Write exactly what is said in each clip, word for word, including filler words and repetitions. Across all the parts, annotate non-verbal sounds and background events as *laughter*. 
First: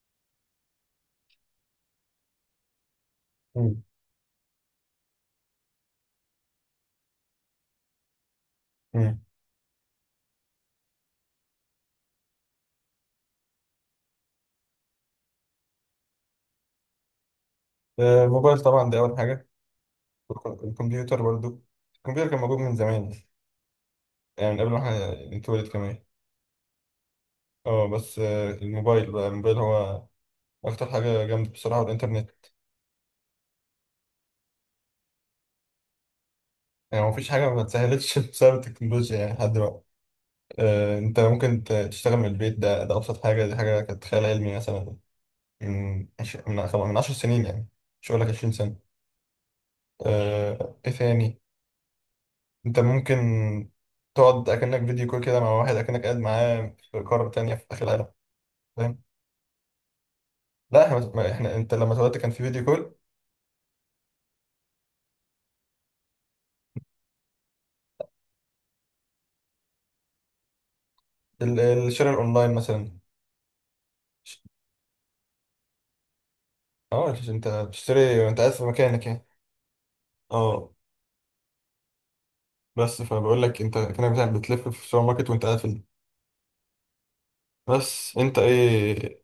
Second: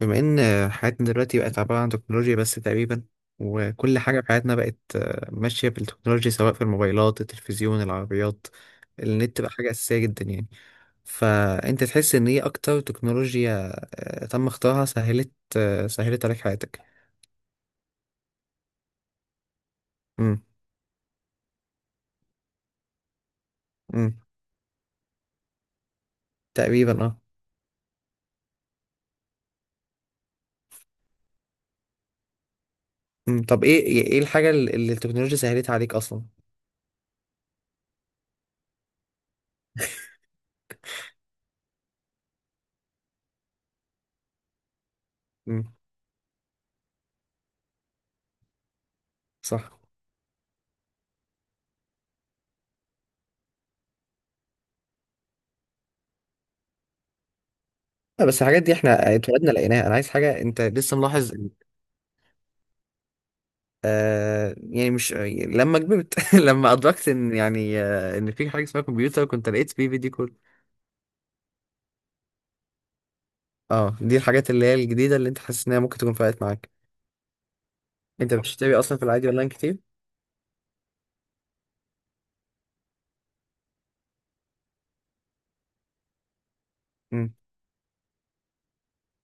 بما ان حياتنا دلوقتي بقت عبارة عن تكنولوجيا بس تقريبا، مم. وكل حاجة في حياتنا بقت آه، ماشية بالتكنولوجيا، سواء في الموبايلات التلفزيون العربيات. مم. النت بقى حاجة أساسية جدا يعني. فأنت تحس إن إيه أكتر تكنولوجيا آه، تم اختراعها سهلت آه، سهلت عليك حياتك. آه، الموبايل طبعا ده أول حاجة. امم والكم- الكمبيوتر برضو. الكمبيوتر كان موجود من زمان، امم. يعني من قبل ما احنا نتولد كمان. تقريبا اه. اه بس آه، الموبايل بقى، الموبايل هو أكتر حاجة جامدة بصراحة، والإنترنت. امم، طب إيه إيه الحاجة اللي اللي التكنولوجيا سهلتها عليك أصلا؟ يعني مفيش حاجة ما اتسهلتش *laughs* بسبب التكنولوجيا يعني لحد دلوقتي. آه، أنت ممكن ت- تشتغل من البيت، ده ده أبسط حاجة، دي حاجة كانت خيال علمي مثلا، امم. من عش- من خم- من عشر سنين يعني، مش هقول لك عشرين سنة. صح. آه، إيه ثاني؟ انت ممكن تقعد اكنك فيديو كول كده مع واحد اكنك قاعد معاه في قارة تانية في اخر العالم. لا بس الحاجات دي فاهم؟ احنا اتولدنا لقيناها، انا عايز حاجه انت لا لسه احنا ما- ملاحظ. احنا، انت لما اتولدت كان في فيديو كول. آه يعني مش لما كبرت *laughs* لما ادركت ان يعني آه ان في حاجه اسمها كمبيوتر كنت لقيت فيه فيديو كول. ال- الشراء الاونلاين مثلا. اه دي ش- الحاجات اللي هي الجديده اللي انت حاسس انها ممكن تكون فرقت معاك. اه، انت بتشتري انت وانت قاعد في بتشتري اصلا في مكانك يعني. العادي اونلاين كتير. اه، بس فبقول لك، انت كانك بتاع- بتلف في السوبر ماركت وانت قاعد في ال- امم. بس انت ايه؟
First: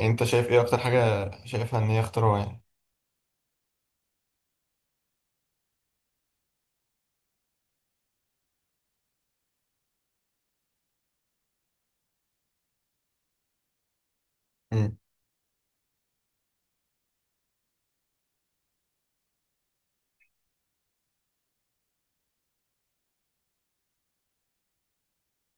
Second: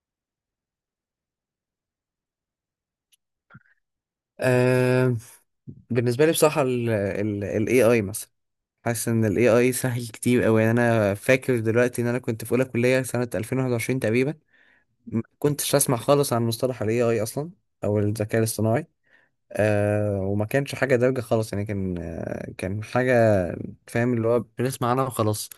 انت شايف ايه اكتر حاجة شايفها ان هي اختراع يعني؟ آه، بالنسبه لي بصراحه الاي اي مثلا. حاسس ان الاي اي سهل كتير قوي، يعني انا فاكر دلوقتي ان انا كنت في اولى كليه سنه ألفين وواحد وعشرين تقريبا، مم. ما كنتش اسمع خالص عن مصطلح الاي اي اصلا، او الذكاء الاصطناعي. آه وما كانش حاجة دارجة خالص، يعني كان آه كان حاجة فاهم اللي هو بنسمع عنها وخلاص.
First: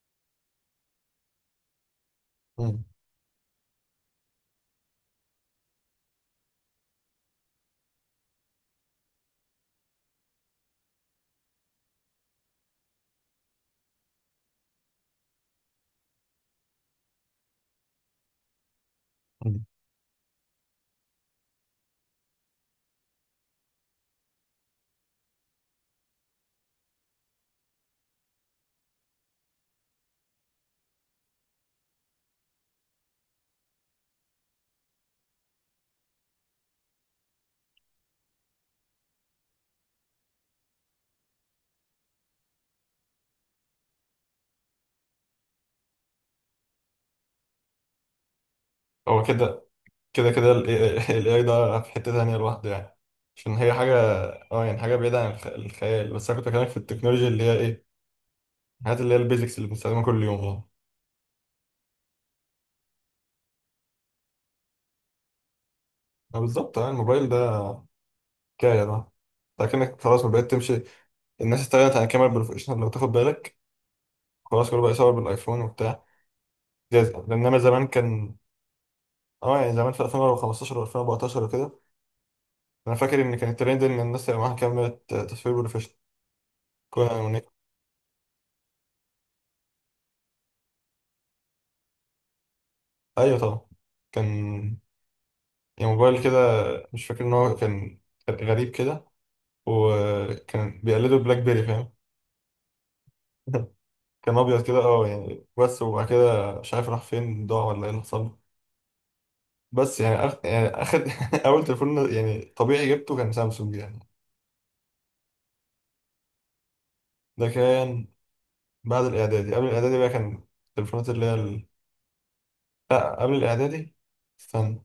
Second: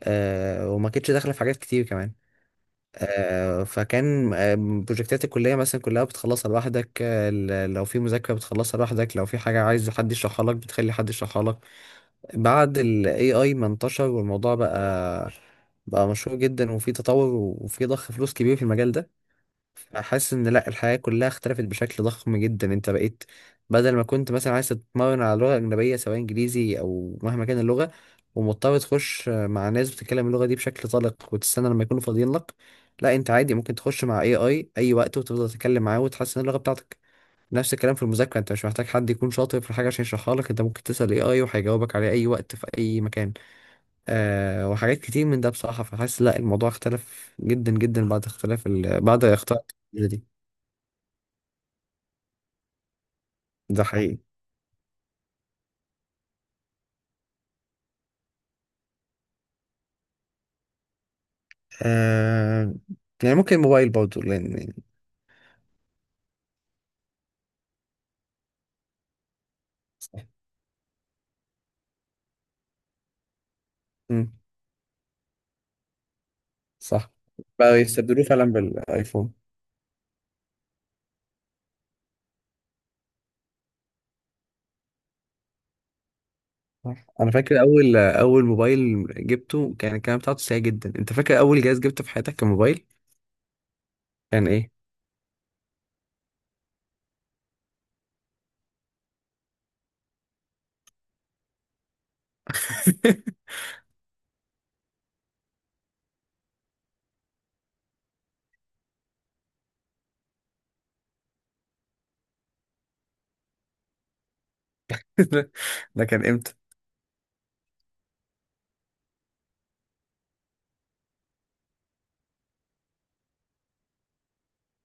آه وما كانتش داخلة في حاجات كتير كمان. مم. آه فكان آه بروجكتات الكلية مثلا كلها بتخلصها لوحدك، آه ل- لو في مذاكرة بتخلصها لوحدك، لو في حاجة عايز حد يشرحها لك بتخلي حد يشرحها لك. بعد ال A I ما انتشر والموضوع بقى بقى مشهور جدا وفي تطور وفي ضخ فلوس كبير في المجال ده. مم. حاسس ان لا، الحياة كلها اختلفت بشكل ضخم جدا. انت بقيت بدل ما كنت مثلا عايز تتمرن على لغة أجنبية سواء إنجليزي أو مهما كان اللغة، ومضطر تخش مع ناس بتتكلم اللغة دي بشكل طلق وتستنى لما يكونوا فاضيين لك، لا انت عادي ممكن تخش مع اي اي اي وقت وتفضل تتكلم معاه وتحسن اللغة بتاعتك. نفس الكلام في المذاكرة، انت مش محتاج حد يكون شاطر في الحاجة عشان يشرحها لك، انت ممكن تسأل اي اي وهيجاوبك عليه اي وقت في اي مكان. آه وحاجات كتير من ده بصراحة، فحاسس لا الموضوع اختلف جدا جدا بعد اختلاف ال... هو بعد اختلاف كده كده دي كده ال ايه اي ده في حتة تانية لوحده يعني، عشان هي ده حاجة، حقيقي. اه يعني حاجة بعيدة عن الخ- الخيال. بس أنا كنت بكلمك في التكنولوجيا اللي هي إيه، الحاجات اللي هي البيزكس اللي بنستخدمها كل يوم. اه آه... يعني ممكن موبايل برضه لان يعني آه بالظبط، اه الموبايل ده حكاية، ده لكنك صح. خلاص ما بقيت تمشي. الناس استغنت عن الكاميرا البروفيشنال لو تاخد بالك. مم. خلاص كله بقى يصور بالايفون وبتاع. جاز- صح. انما بقى زمان يستبدلوه كان، فعلا بالايفون. اه يعني زمان في ألفين وخمسة عشر و2014 وكده، انا فاكر ان كان الترند ان الناس يبقى معاها كاميرا تصوير بروفيشنال. صح. كنا انا ونيك- فاكر اول اول موبايل جبته كان الكلام بتاعته سيء جدا. انت فاكر اول جهاز جبته في حياتك كان موبايل؟ ايوه طبعا، كان ايه؟ كان يعني موبايل كده، مش فاكر ان هو كان، كان غريب كده، وكان بيقلده بلاك بيري، فاهم؟ *laughs* ده كان ابيض كده اه يعني، بس وبعد كده مش عارف راح فين، ضاع ولا ايه اللي حصل له. بس يعني أخ... يعني اخد *laughs* اول تليفون يعني طبيعي جبته كان سامسونج يعني. ده ده كان امتى؟ ده كان بعد الاعدادي، قبل الاعدادي بقى، كان التليفونات اللي هي ال... لا قبل الاعدادي، استنى،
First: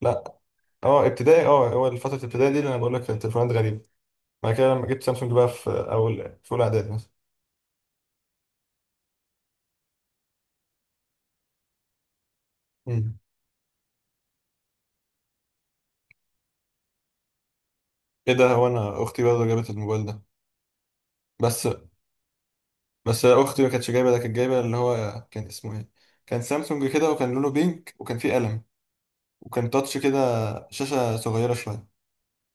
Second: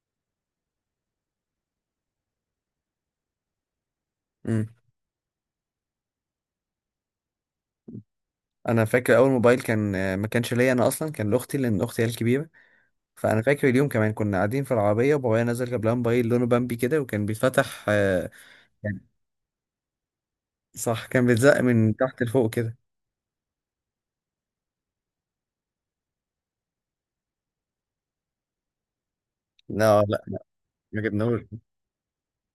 لا، اه ابتدائي، اه هو فترة الابتدائي دي اللي انا بقول لك كانت تليفونات غريبة. بعد مم. كده لما جبت سامسونج بقى في اول، في اولى اعدادي مثلا. انا فاكر اول موبايل كان آه، ما كانش ليا انا اصلا، كان لاختي لان اختي هي الكبيره. مم. فانا فاكر اليوم كمان كنا قاعدين في العربيه وبابايا نزل جاب لها موبايل لونه بامبي كده وكان بيتفتح آه، ايه ده، هو كان- انا اختي برضه جابت الموبايل ده. صح كان بيتزق بس من تحت لفوق كده. بس اختي ما كانتش جايبه ده، كانت جايبه اللي هو كان اسمه ايه، كان سامسونج كده، وكان لونه بينك، وكان فيه قلم، وكان تاتش لا كده، لا لا. ما شاشه جبناهوش. صغيره شويه.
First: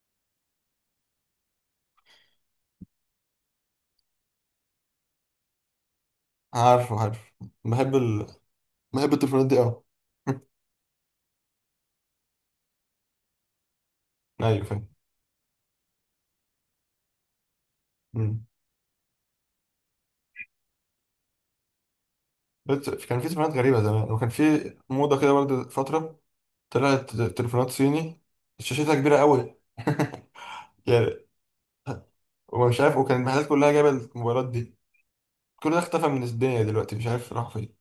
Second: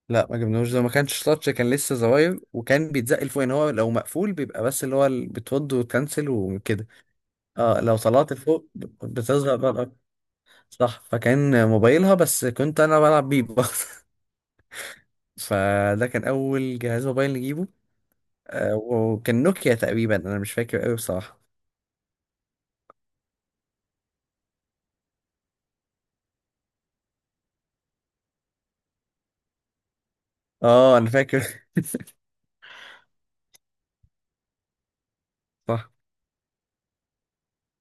لا ما جبناهوش، ده ما كانش تاتش، كان لسه زراير وكان بيتزق لفوق، يعني هو لو مقفول بيبقى بس اللي هو ال- بتود وتكنسل وكده. عارفه، عارف. اه بحب لو ال... طلعت فوق بحب ب- التليفونات بتصغر دي بقى قوي. الأرض. صح فكان موبايلها بس كنت انا بلعب بيه برضه. *laughs* *laughs* ايوه فاهم. فده كان اول جهاز موبايل نجيبه. مم. آه وكان نوكيا تقريبا، انا مش فاكر قوي بصراحة. بس كان في تليفونات غريبه زمان، وكان في موضه كده برضه فتره، طلعت تليفونات صيني شاشتها كبيره قوي اه انا يعني، فاكر. *laughs* ومش عارف، وكان المحلات كلها جايبه الموبايلات دي. كل ده صح. اختفى من الدنيا دلوقتي، مش عارف راح فين.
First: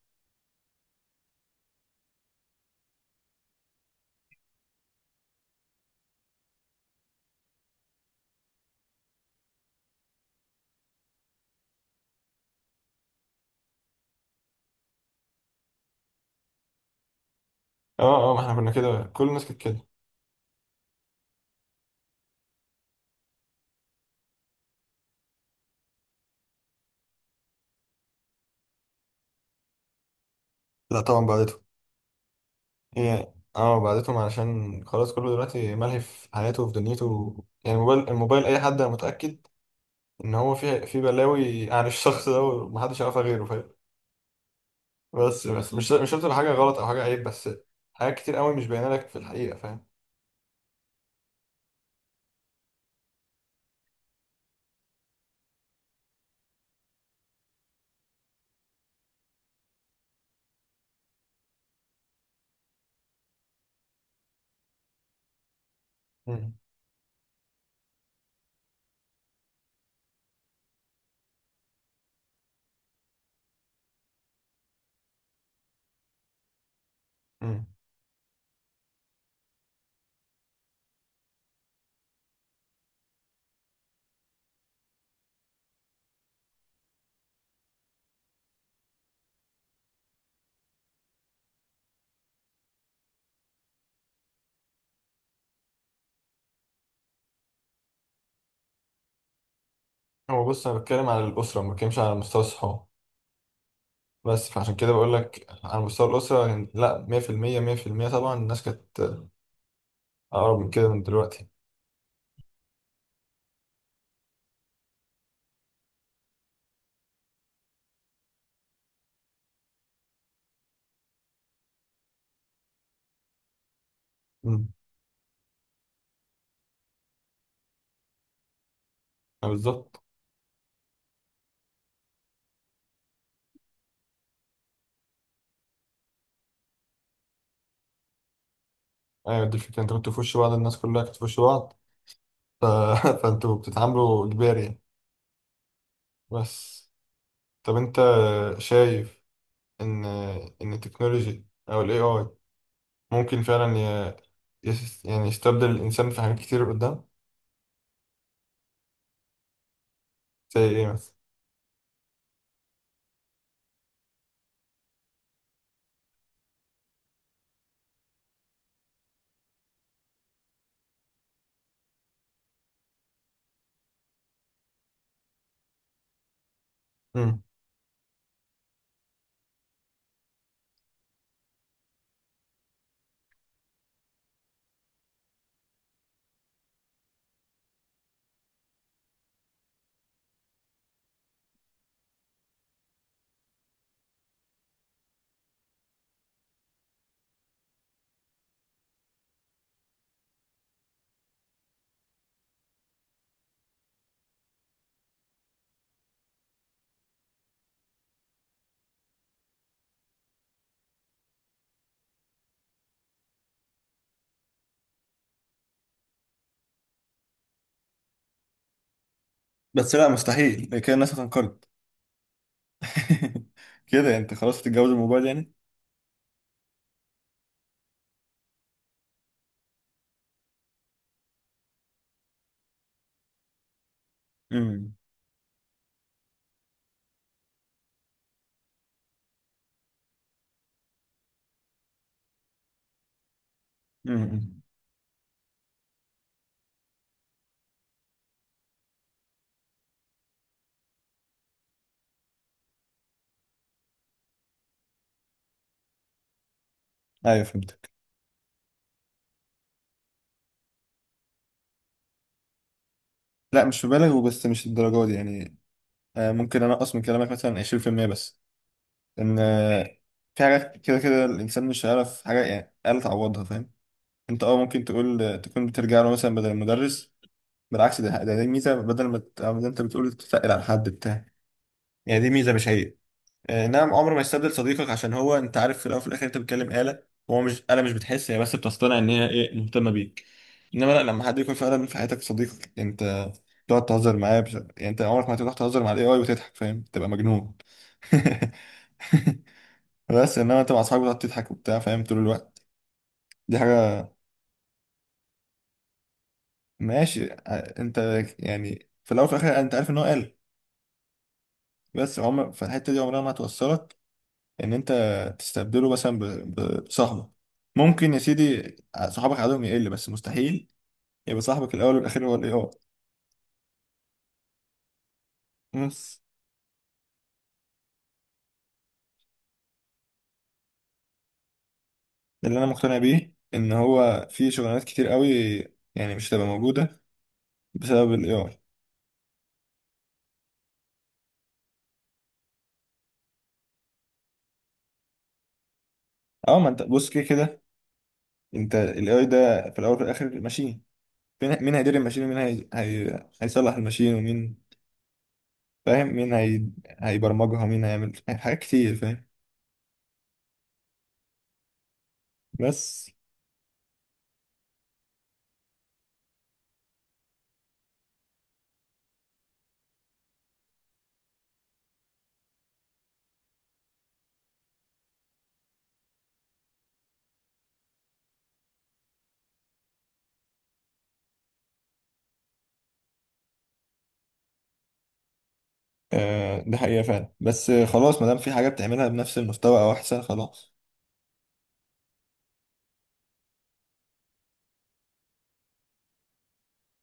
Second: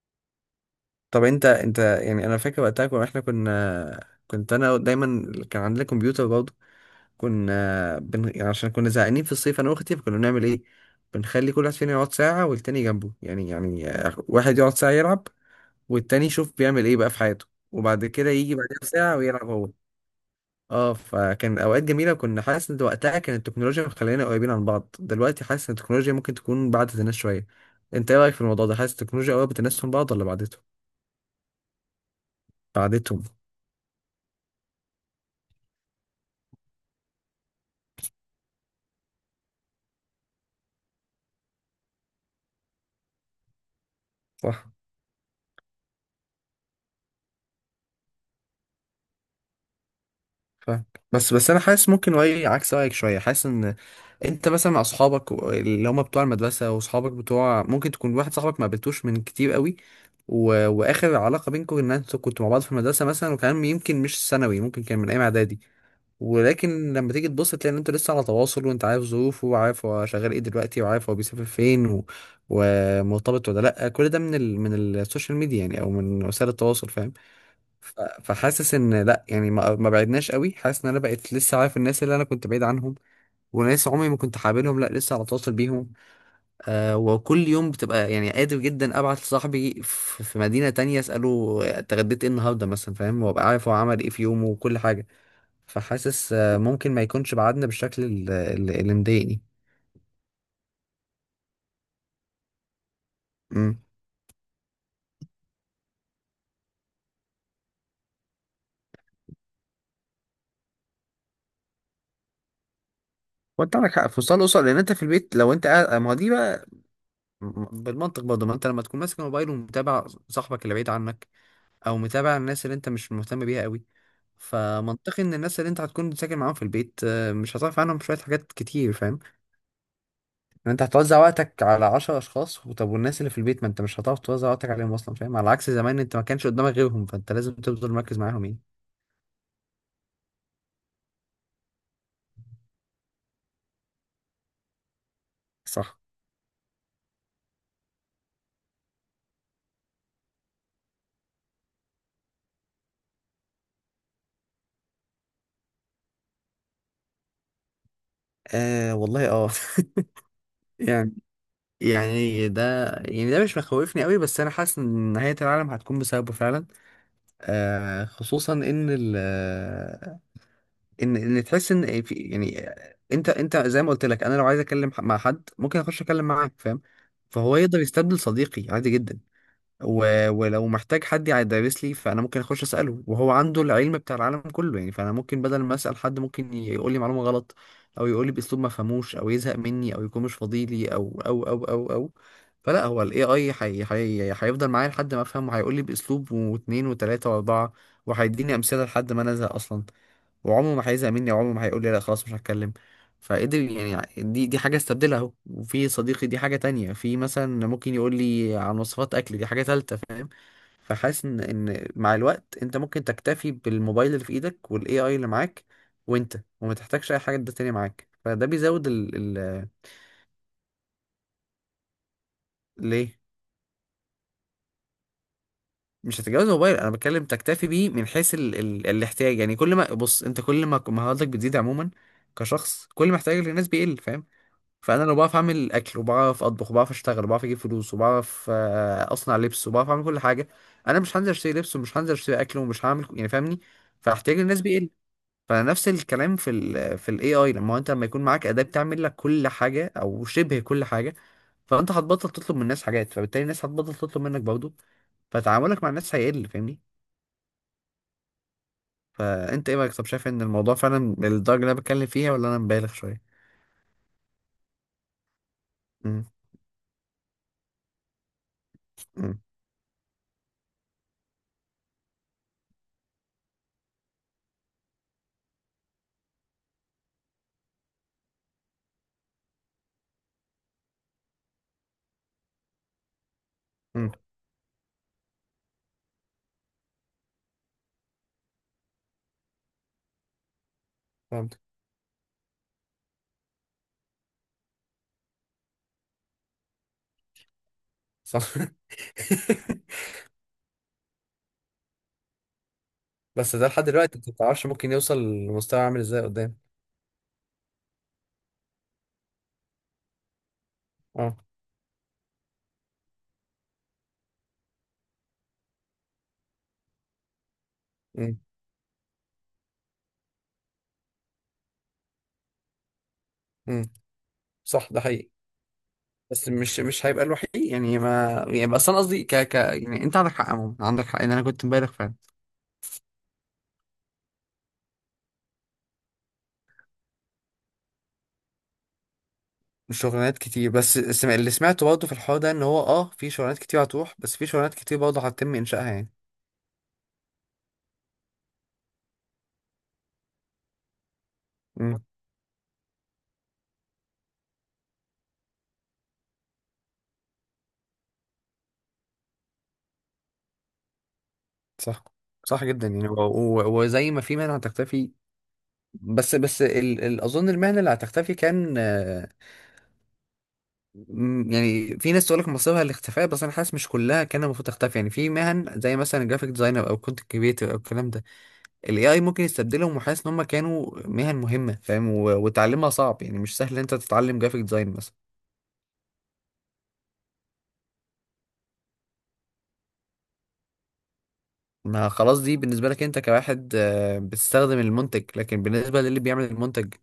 طب انت انت يعني انا فاكر وقتها كنا- احنا كنا كنت انا دايما كان عندنا كمبيوتر برضه، كنا بن... يعني عشان كنا زهقانين في الصيف انا واختي فكنا بنعمل ايه، بنخلي كل واحد فينا يقعد ساعة والتاني جنبه، يعني يعني آه، واحد يقعد ساعة يلعب والتاني يشوف بيعمل ايه بقى في حياته، وبعد كده اه اه، ما احنا يجي كنا بعدها كده، بساعة كل الناس ويلعب كانت هو. كده. اه فكان اوقات جميلة، وكنا حاسس ان وقتها كانت التكنولوجيا مخلينا قريبين عن بعض، دلوقتي حاسس ان التكنولوجيا ممكن تكون بعدت الناس شوية. انت ايه رأيك في الموضوع ده؟ حاسس التكنولوجيا قربت الناس من بعض ولا بعدتهم؟ لا طبعا بعد. بعدتهم. هي اه بعدتهم، علشان خلاص كله دلوقتي ملهي في حياته وفي دنيته. يعني الموبايل، الموبايل اي حد أنا متأكد ان هو فيه، في بلاوي عن الشخص ده ومحدش يعرفها غيره، فاهم؟ صح. بس بس مش مش شرط تبقى حاجة غلط او حاجة عيب، بس حاجات كتير قوي مش باينة لك في الحقيقة، فاهم؟ فاهم. بس بس انا حاسس ممكن رايي عكس رايك شويه. حاسس ان انت مثلا مع اصحابك و- اللي هم بتوع المدرسه واصحابك بتوع، ممكن تكون واحد صاحبك ما قابلتوش من كتير قوي، و... واخر علاقه بينكم ان انتوا كنتوا مع بعض في المدرسه مثلا، وكان يمكن مش ثانوي ممكن كان من ايام اعدادي. مم. ولكن لما تيجي تبص تلاقي ان انتوا لسه على تواصل، وانت عارف ظروفه وعارف هو شغال ايه دلوقتي وعارف هو بيسافر فين و... ومرتبط ولا لا، كل ده من ال... من السوشيال ميديا يعني او من وسائل التواصل فاهم. مم. ف- فحاسس ان لا يعني ما ما بعدناش قوي. حاسس ان انا بقيت لسه عارف الناس اللي انا كنت بعيد عنهم، وناس عمري ما كنت حابلهم لا لسه على تواصل بيهم. آه وكل يوم بتبقى يعني قادر جدا ابعت لصاحبي في في مدينة تانية اساله اتغديت ايه النهارده مثلا فاهم، وابقى عارف هو عمل ايه في يومه وكل حاجة. فحاسس آه ممكن ما يكونش بعدنا بالشكل ال- ال- اللي مضايقني. هو بص، انا بتكلم على الأسرة، ما بتكلمش على مستوى الصحاب. امم. بس فعشان كده بقول لك، على مستوى الأسرة يعني لا مية في المية، مية في المية طبعا الناس كانت أقرب من كده من دلوقتي. وانت عندك حق في وصال الاسر، لان انت في البيت لو انت قاعد ما هو دي بقى بالمنطق برضه، ما انت لما تكون ماسك الموبايل ومتابع صاحبك اللي بعيد عنك، او متابع الناس اللي انت مش مهتم بيها قوي، مم. فمنطقي ان الناس اللي انت هتكون ساكن معاهم في البيت آه، مش هتعرف عنهم شويه، حاجات كتير فاهم. آه، بالظبط. ان انت هتوزع وقتك على عشر اشخاص، طب والناس اللي في البيت ما انت مش هتعرف توزع وقتك عليهم اصلا فاهم، على عكس زمان انت ما كانش قدامك غيرهم فانت لازم تفضل مركز معاهم يعني. ايوه دي الفكرة، انت كنت في وش بعض، الناس كلها كانت في وش بعض، ف... *laughs* فانتوا بتتعاملوا اجباري يعني. صح. بس طب انت شايف ان ان التكنولوجي او الاي اي ممكن فعلا ي... يس... يعني يستبدل الانسان في حاجات كتير قدام؟ آه والله اه. زي *laughs* ايه يعني مثلا؟ يعني ده يعني ده مش مخوفني قوي، بس انا حاسس ان نهاية العالم هتكون بسببه فعلا. آه خصوصا ان ال ان ان تحس ان في يعني، انت انت زي ما قلت لك، انا لو عايز اتكلم ح- مع حد ممكن اخش اتكلم معاه فاهم. امم، فهو يقدر يستبدل صديقي عادي جدا. و... ولو محتاج حد يدرس لي، فانا ممكن اخش اساله وهو عنده العلم بتاع العالم كله يعني، فانا ممكن بدل ما اسال حد ممكن يقول لي معلومه غلط، او يقول لي باسلوب ما فهموش، او يزهق مني، او يكون مش فاضي لي، او او او او او فلا هو الاي اي حي... حي... هيفضل معايا لحد ما افهم، وهيقول لي باسلوب واثنين وثلاثه واربعه، وهيديني امثله لحد ما انا ازهق اصلا، وعمره ما هيزهق مني وعمره ما هيقول لي لا خلاص مش هتكلم. فقدر يعني دي دي حاجة استبدلها اهو وفي صديقي، دي حاجة تانية، في مثلا ممكن يقول لي عن وصفات اكل، دي حاجة تالتة فاهم. فحاسس ان إن مع الوقت انت ممكن تكتفي بالموبايل اللي في ايدك والاي اي اللي معاك، وانت وما تحتاجش اي حاجة ده تانية معاك، فده بيزود ال ال بس لا مستحيل كده الناس هتنقرض. ليه. *laughs* كده يعني انت خلاص هتتجوز الموبايل يعني؟ مش هتتجوز موبايل، انا بتكلم تكتفي بيه من حيث ال ال الاحتياج يعني. كل ما بص، انت كل ما مهاراتك بتزيد عموما كشخص كل ما احتياجك للناس بيقل فاهم. امم. فانا لو بعرف اعمل اكل، وبعرف اطبخ، وبعرف اشتغل، وبعرف اجيب فلوس، وبعرف آه، اصنع لبس، وبعرف اعمل كل حاجه، انا مش هنزل اشتري لبس، ومش هنزل اشتري اكل، ومش هعمل ك- يعني فاهمني. فاحتياج امم. الناس بيقل. فنفس الكلام في ال في الاي اي، لما هو انت لما يكون معاك اداه بتعمل لك كل حاجه او شبه كل حاجه، فانت هتبطل تطلب من الناس حاجات، فبالتالي الناس هتبطل تطلب منك برضه، فتعاملك مع الناس هيقل فاهمني. ايوه فهمتك. فانت ايه رايك؟ طب شايف ان الموضوع فعلا الدرجه اللي انا بتكلم فيها، ولا انا مبالغ شويه؟ لا مش مبالغ، وبس مش الدرجه دي يعني. امم. آه، ممكن انقص من كلامك مثلا عشرين بالمية بس. ان امم. آه، في حاجات كده كده الانسان مش هيعرف حاجه يعني آلة تعوضها، فاهم؟ انت اه ممكن تقول تكون بترجع له مثلا بدل المدرس. بالعكس، ده ده دي ميزه، بدل ما ت- ما انت بتقول تتقل على حد بتاع يعني دي ميزه مش عيب. آه، نعم امم. عمر ما يستبدل صديقك، عشان هو انت عارف في الاول وفي الاخر انت بتتكلم آلة. هو مش آلة مش بتحس هي، بس بتصطنع ان هي ايه مهتمه بيك. انما لا، لما حد يكون فهمت. فعلا في حياتك صديقك انت، تقعد تهزر معاه بش... يعني انت عمرك ما هتروح تهزر مع الاي اي وتضحك، فاهم؟ تبقى مجنون. صح. *laughs* *laughs* بس انما انت مع اصحابك بتقعد تضحك وبتاع، فاهم؟ طول الوقت. بس دي ده لحد حاجه. دلوقتي انت ما تعرفش ممكن يوصل لمستوى عامل ازاي قدام. ماشي ع- انت يعني في الاول وفي الاخر انت عارف ان هو قال. اه. بس عمر، في الحته دي عمرها ما هتوصلك ان انت تستبدله مثلا ب- ب- بصاحبك. ممكن يا امم. سيدي ع- صحابك عددهم يقل، بس مستحيل يبقى صاحبك الاول والاخير هو الاي اي. امم. صح ده حقيقي. بس بس مش مش هيبقى الوحيد يعني ما يعني، بس انا قصدي ك ك يعني، انت عندك حق عموما، عندك حق ان انا كنت مبالغ فعلا. ده اللي انا مقتنع بيه، ان هو في شغلانات كتير قوي يعني مش هتبقى موجوده بسبب الاي اي. شغلانات كتير. بس السم- اللي سمعته برضه في الحوار ده ان هو اه في شغلانات كتير هتروح، بس في شغلانات كتير برضه هتتم انشائها يعني. اه، ما انت بص كده كده، انت الاي اي ده في الاول وفي الاخر ماشين، مين مين هيدير امم. الماشين، ومين هي... هي... هيصلح الماشين، ومين، فاهم؟ مين هي... هيبرمجها، مين هيعمل حاجات كتير، فاهم؟ صح. صح جدا يعني. بس و- و- وزي ما في مهنه هتختفي. بس بس ال ال اظن المهنه اللي هتختفي كان مم، يعني في ناس تقول لك مصيرها الاختفاء، بس انا حاسس مش كلها كان المفروض تختفي. يعني في مهن زي مثلا جرافيك ديزاينر او كونتنت كريتور او الكلام ده، الاي اي ممكن يستبدلهم، وحاسس ان هم كانوا مهن مهمه فاهم، و- وتعلمها صعب يعني مش سهل إن انت تتعلم جرافيك ديزاين مثلا. آه ده حقيقة فعلا. بس آه، خلاص ما دام في حاجة بتعملها بنفس المستوى أو أحسن، خلاص. ما خلاص دي بالنسبه لك انت كواحد آه، بتستخدم المنتج، لكن بالنسبه للي بيعمل المنتج.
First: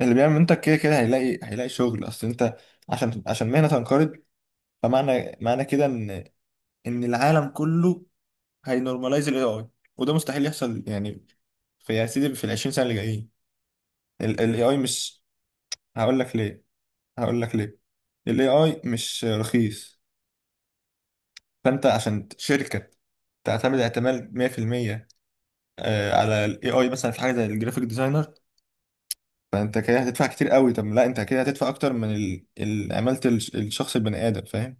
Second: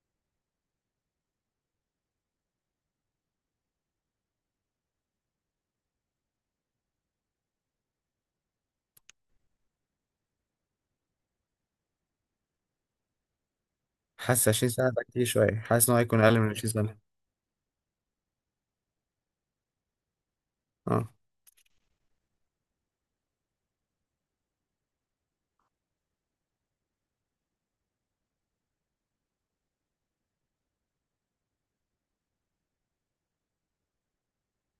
اللي بيعمل منتج كده كده هيلاقي، هيلاقي شغل. أصل أنت، عشان عشان مهنة تنقرض، فمعنى، معنى كده إن، إن العالم كله هينورماليز ال إيه آي، وده مستحيل يحصل يعني في يا سيدي في ال عشرين سنة اللي جايين. ال حاسس ال عشرين ايه اي سنه ده مش، كتير شويه، حاسس ان هو هقول هيكون لك اقل من ليه، عشرين سنه. هقول لك ليه. ال ايه اي مش رخيص. اه. فانت عشان شركه تعتمد اعتماد مية في المية، آه، على الاي اي مثلا في حاجه زي الجرافيك ديزاينر، فانت كده هتدفع كتير قوي. طب لا، انت كده هتدفع اكتر من ال- ال- عماله الش- الشخص البني ادم، فاهم؟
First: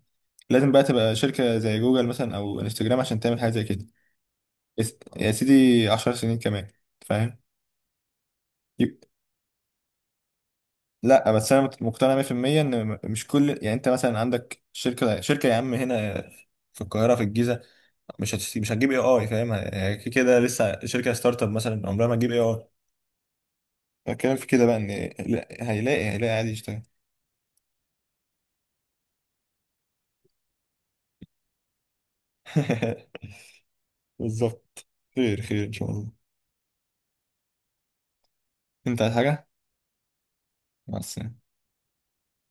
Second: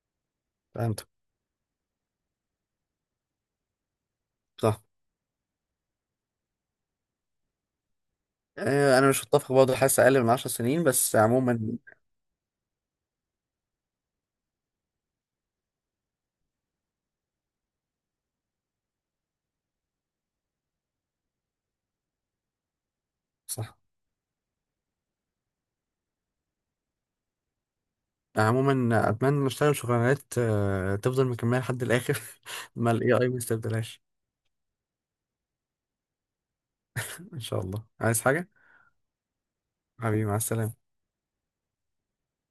لازم بقى فهمت. تبقى شركه زي جوجل مثلا او انستجرام عشان تعمل حاجه زي كده. صح. بس يا سيدي عشر سنين كمان، فاهم؟ آه، يب- انا مش متفق برضه، حاسس اقل من عشر سنين، بس لا بس عموما انا مت- مقتنع مية بالمية ان م- مش كل، يعني انت مثلا عندك شركه، شركه يا عم هنا في القاهره في الجيزه، مش هتست... مش هتجيب اي اي، فاهم؟ هي كده كده لسه شركه ستارت اب مثلا، عمرها ما تجيب اي اي. صح. الكلام في كده بقى ان لا، هيلاقي، هيلاقي عادي يشتغل. عموما اتمنى نشتغل شغلانات آه، تفضل مكمله لحد الاخر. *laughs* ما الاي اي *laughs* ما يستبدلهاش. بالظبط. خير خير ان شاء الله. ان شاء الله. عايز حاجه؟ انت عايز حاجه؟ حبيبي مع السلامه. مع السلامه.